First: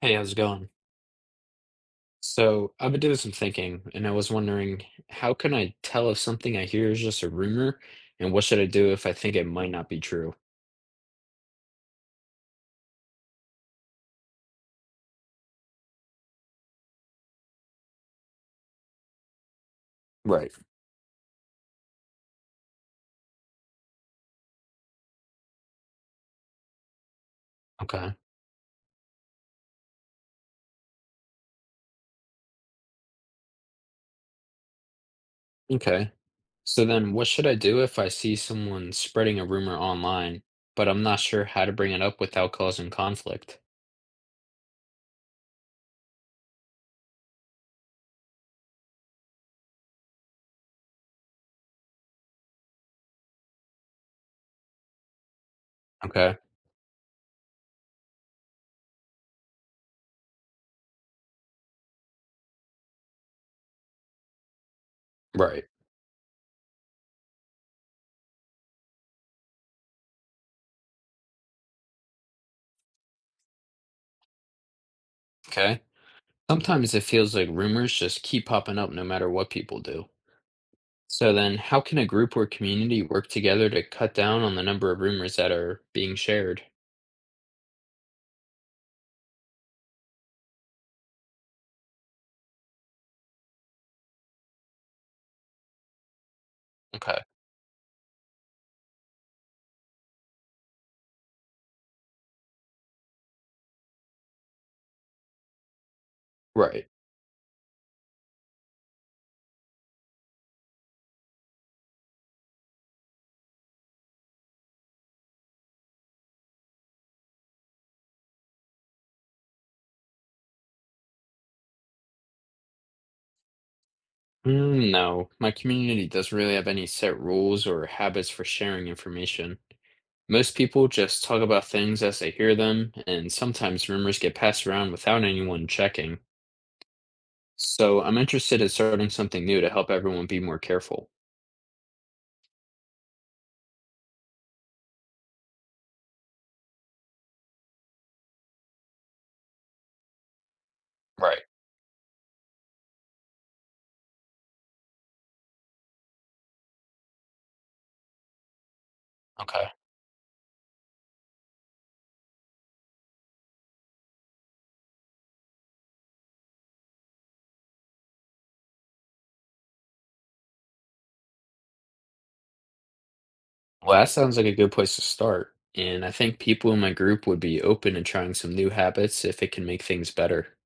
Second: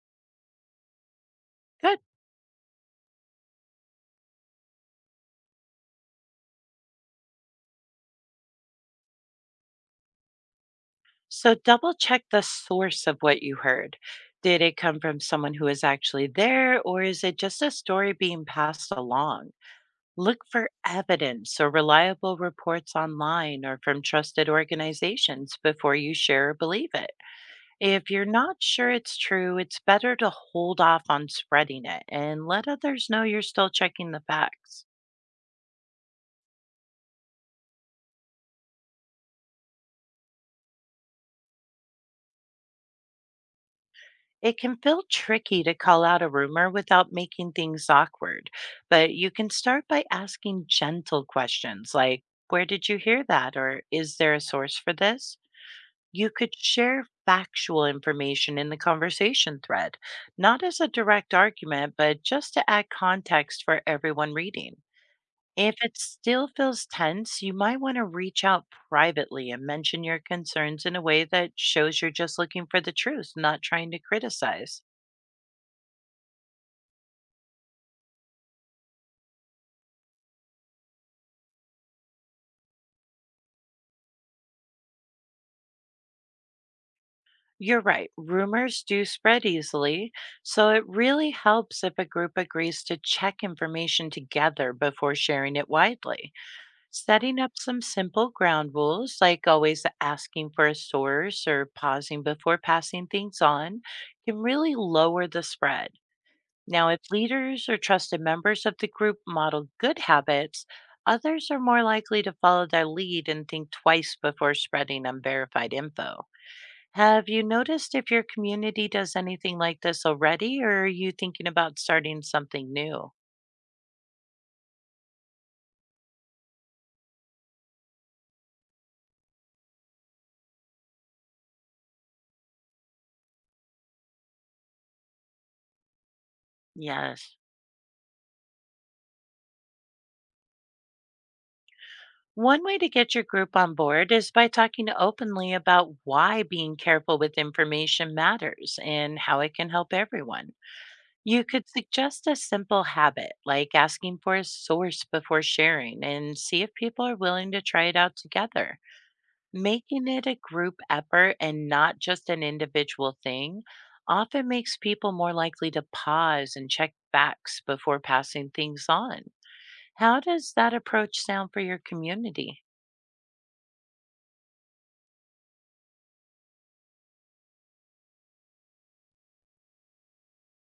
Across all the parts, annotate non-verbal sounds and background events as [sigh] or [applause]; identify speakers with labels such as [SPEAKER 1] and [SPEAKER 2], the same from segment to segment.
[SPEAKER 1] Hey, how's it going?
[SPEAKER 2] Good.
[SPEAKER 1] So, I've been doing some thinking, and I was wondering, how can I tell if something I hear is just a rumor, and what should I do if I think it might not be true?
[SPEAKER 2] So double check the source of what you heard. Did it come from someone who is actually there, or is it just a story being passed along? Look
[SPEAKER 1] Right.
[SPEAKER 2] for evidence or reliable reports online or from trusted organizations before you share or believe it. If
[SPEAKER 1] Okay.
[SPEAKER 2] you're not sure it's true, it's better to hold off on spreading it and let others know you're still checking the facts.
[SPEAKER 1] Okay. So then, what should I do if I see someone spreading a rumor online, but I'm not sure how to bring it up without causing conflict?
[SPEAKER 2] It can feel tricky to call out a rumor without making things awkward, but you can start by asking gentle questions like, where did you hear that? Or is there a source for this? You
[SPEAKER 1] Okay.
[SPEAKER 2] could share factual information in the conversation thread, not as a direct argument, but just to add context for everyone reading.
[SPEAKER 1] Right.
[SPEAKER 2] If it still feels tense, you might want to reach out privately and mention your concerns in a way that shows you're just looking for the truth, not trying to criticize.
[SPEAKER 1] Okay. Sometimes it feels like rumors just keep popping up no matter what people do. So then, how can a group or community work together to cut down on the number of rumors that are being shared?
[SPEAKER 2] You're right. Rumors do spread easily, so it really helps if a group agrees to check information together before sharing it widely.
[SPEAKER 1] Okay.
[SPEAKER 2] Setting up some simple ground rules, like always asking for a source or pausing before passing things on, can really lower the spread.
[SPEAKER 1] Right.
[SPEAKER 2] Now, if leaders or trusted members of the group model good habits, others are more likely to follow their lead and think twice before spreading unverified info. Have you noticed if your community does anything like this already, or are you thinking about starting something new?
[SPEAKER 1] Mm, no, my community doesn't really have any set rules or habits for sharing information. Most people just talk about things as they hear them, and sometimes rumors get passed around without anyone checking.
[SPEAKER 2] Yes.
[SPEAKER 1] So I'm interested in starting something new to help everyone be more careful.
[SPEAKER 2] One way to get your group on board is by talking openly about why being careful with information matters and how it can help everyone. You
[SPEAKER 1] Right.
[SPEAKER 2] could suggest a simple habit like asking for a source before sharing and see if people are willing to try it out together.
[SPEAKER 1] Okay.
[SPEAKER 2] Making it a group effort and not just an individual thing often makes people more likely to pause and check facts before passing things on. How does that approach sound for your community?
[SPEAKER 1] Well, that sounds like a good place to start, and I think people in my group would be open to trying some new habits if it can make things better.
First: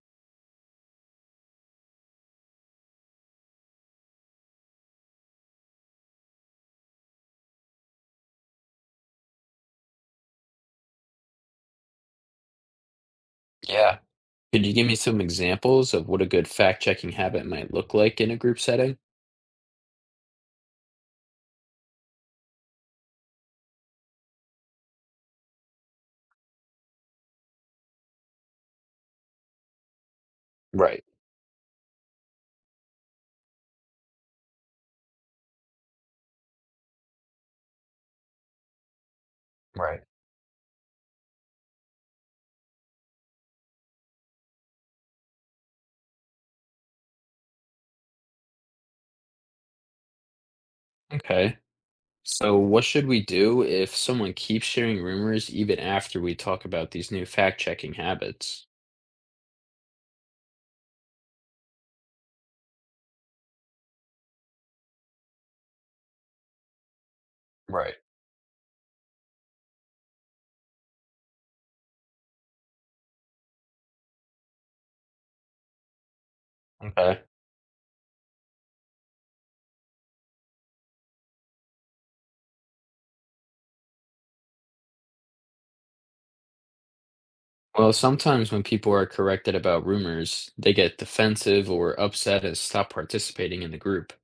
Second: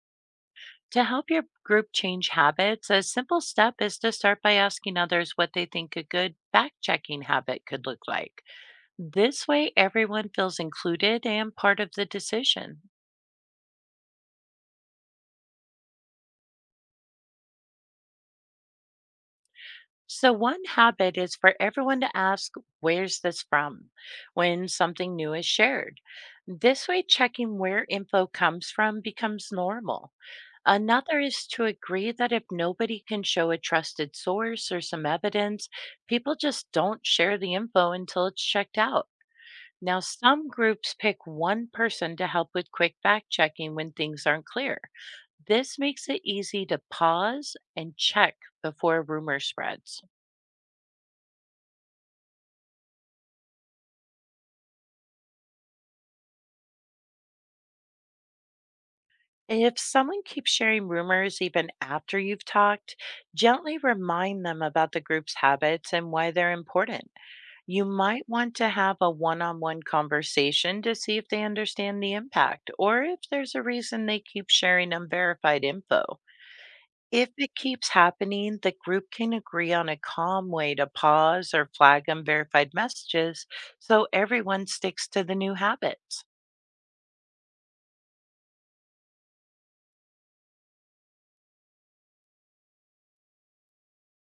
[SPEAKER 2] To help your group change habits, a simple step is to start by asking others what they think a good fact checking habit could look like. This way, everyone feels included and part of the decision.
[SPEAKER 1] Yeah. Could you give me some examples of what a good fact-checking habit might look like in a group setting?
[SPEAKER 2] So, one habit is for everyone to ask, where's this from? When something new is shared. This way, checking where info comes from becomes normal.
[SPEAKER 1] Right,
[SPEAKER 2] Another is to agree that if nobody can show a trusted source or some evidence, people just don't share the info until it's checked out. Now,
[SPEAKER 1] right.
[SPEAKER 2] some groups pick one person to help with quick fact checking when things aren't clear. This makes it easy to pause and check before a rumor spreads.
[SPEAKER 1] Okay. So what should we do if someone keeps sharing rumors even after we talk about these new fact-checking habits?
[SPEAKER 2] And if someone keeps sharing rumors even after you've talked, gently remind them about the group's habits and why they're important. You
[SPEAKER 1] Right.
[SPEAKER 2] might want to have a one on one conversation to see if they understand the impact or if there's a reason they keep sharing unverified info.
[SPEAKER 1] Okay. Okay.
[SPEAKER 2] If it keeps happening, the group can agree on a calm way to pause or flag unverified messages so everyone sticks to the new habits.
[SPEAKER 1] Well, sometimes when people are corrected about rumors, they get defensive or upset and stop participating in the group.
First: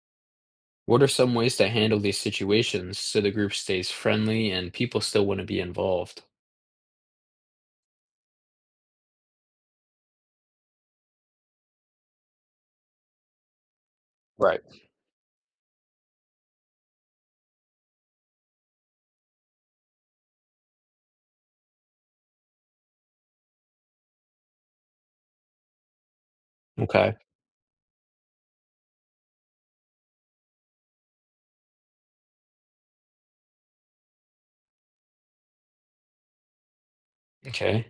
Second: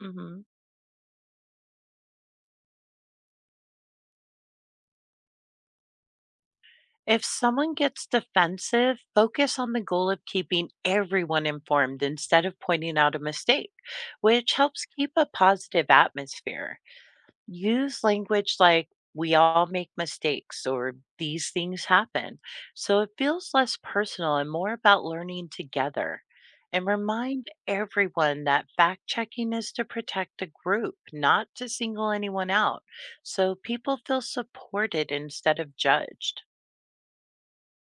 [SPEAKER 2] Mhm.
[SPEAKER 1] What are some ways to handle these situations so the group stays friendly and people still want to be involved?
[SPEAKER 2] If someone gets defensive, focus on the goal of keeping everyone informed instead of pointing out a mistake, which
[SPEAKER 1] Right.
[SPEAKER 2] helps keep a positive atmosphere. Use language like, we all make mistakes or these things happen. So it feels less personal and more about learning together. And
[SPEAKER 1] Okay.
[SPEAKER 2] remind everyone that fact checking is to protect the group, not to single anyone out. So people feel supported instead of judged.
[SPEAKER 1] Okay.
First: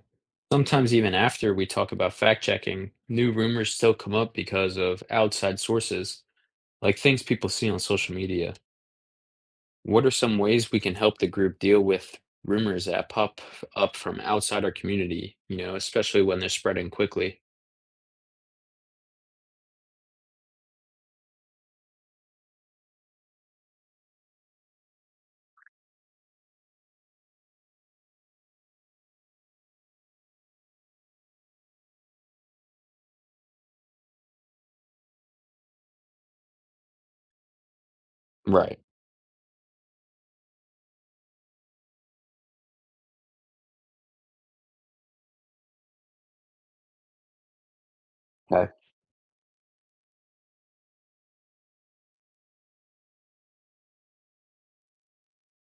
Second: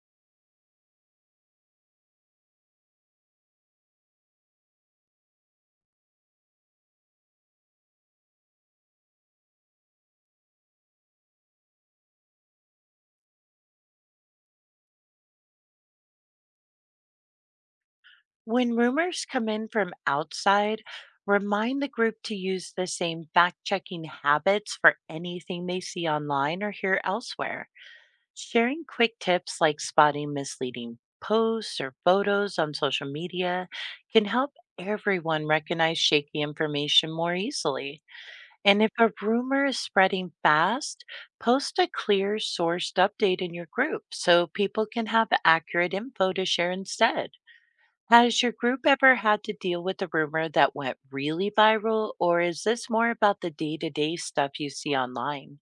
[SPEAKER 1] Sometimes even after we talk about fact checking, new rumors still come up because of outside sources, like things people see on social media. What are some ways we can help the group deal with rumors that pop up from outside our community, especially when they're spreading quickly?
[SPEAKER 2] When rumors come in from outside, remind the group to use the same fact checking habits for anything they see online or hear elsewhere. Sharing quick tips like spotting misleading posts or photos on social media can help everyone recognize shaky information more easily.
[SPEAKER 1] Right.
[SPEAKER 2] And if a rumor is spreading fast, post a clear sourced update in your group so people can have accurate info to share instead. Has your
[SPEAKER 1] Okay.
[SPEAKER 2] group ever had to deal with a rumor that went really viral, or is this more about the day to day stuff you see online?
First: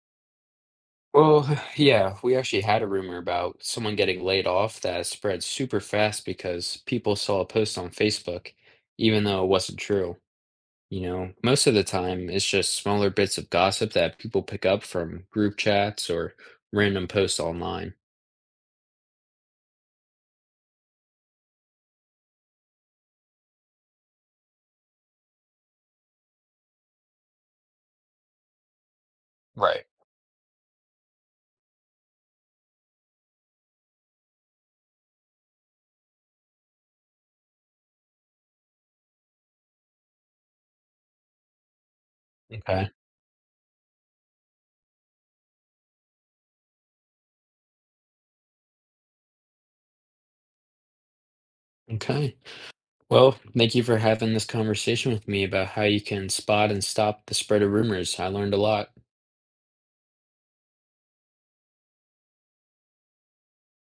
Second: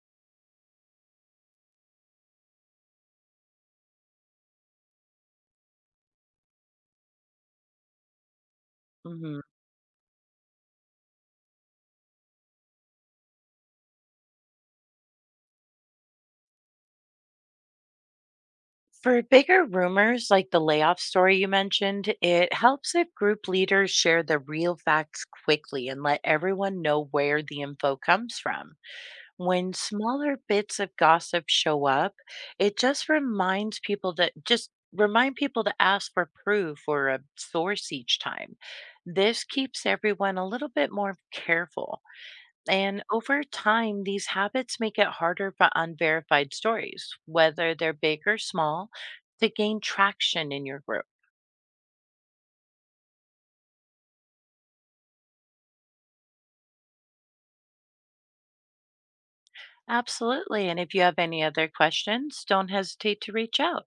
[SPEAKER 1] Well, [sighs] yeah, we actually had a rumor about someone getting laid off that spread super fast because people saw a post on Facebook, even
[SPEAKER 2] Hmm.
[SPEAKER 1] though it wasn't true. Most of the time it's just smaller bits of gossip that people pick up from group chats or random posts online.
[SPEAKER 2] For bigger rumors like the layoff story you mentioned, it helps if group leaders share the real facts quickly and let everyone know where the info comes from. When
[SPEAKER 1] Right.
[SPEAKER 2] smaller bits of gossip show up, it just reminds people that just remind people to ask for proof or a source each time. This keeps everyone a little bit more careful.
[SPEAKER 1] Okay. Okay.
[SPEAKER 2] And over time, these habits make it harder for unverified stories, whether they're big or small, to gain traction in your group.
[SPEAKER 1] Okay. Well, thank you for having this conversation with me about how you can spot and stop the spread of rumors. I learned a lot.
[SPEAKER 2] Absolutely. And if you have any other questions, don't hesitate to reach out.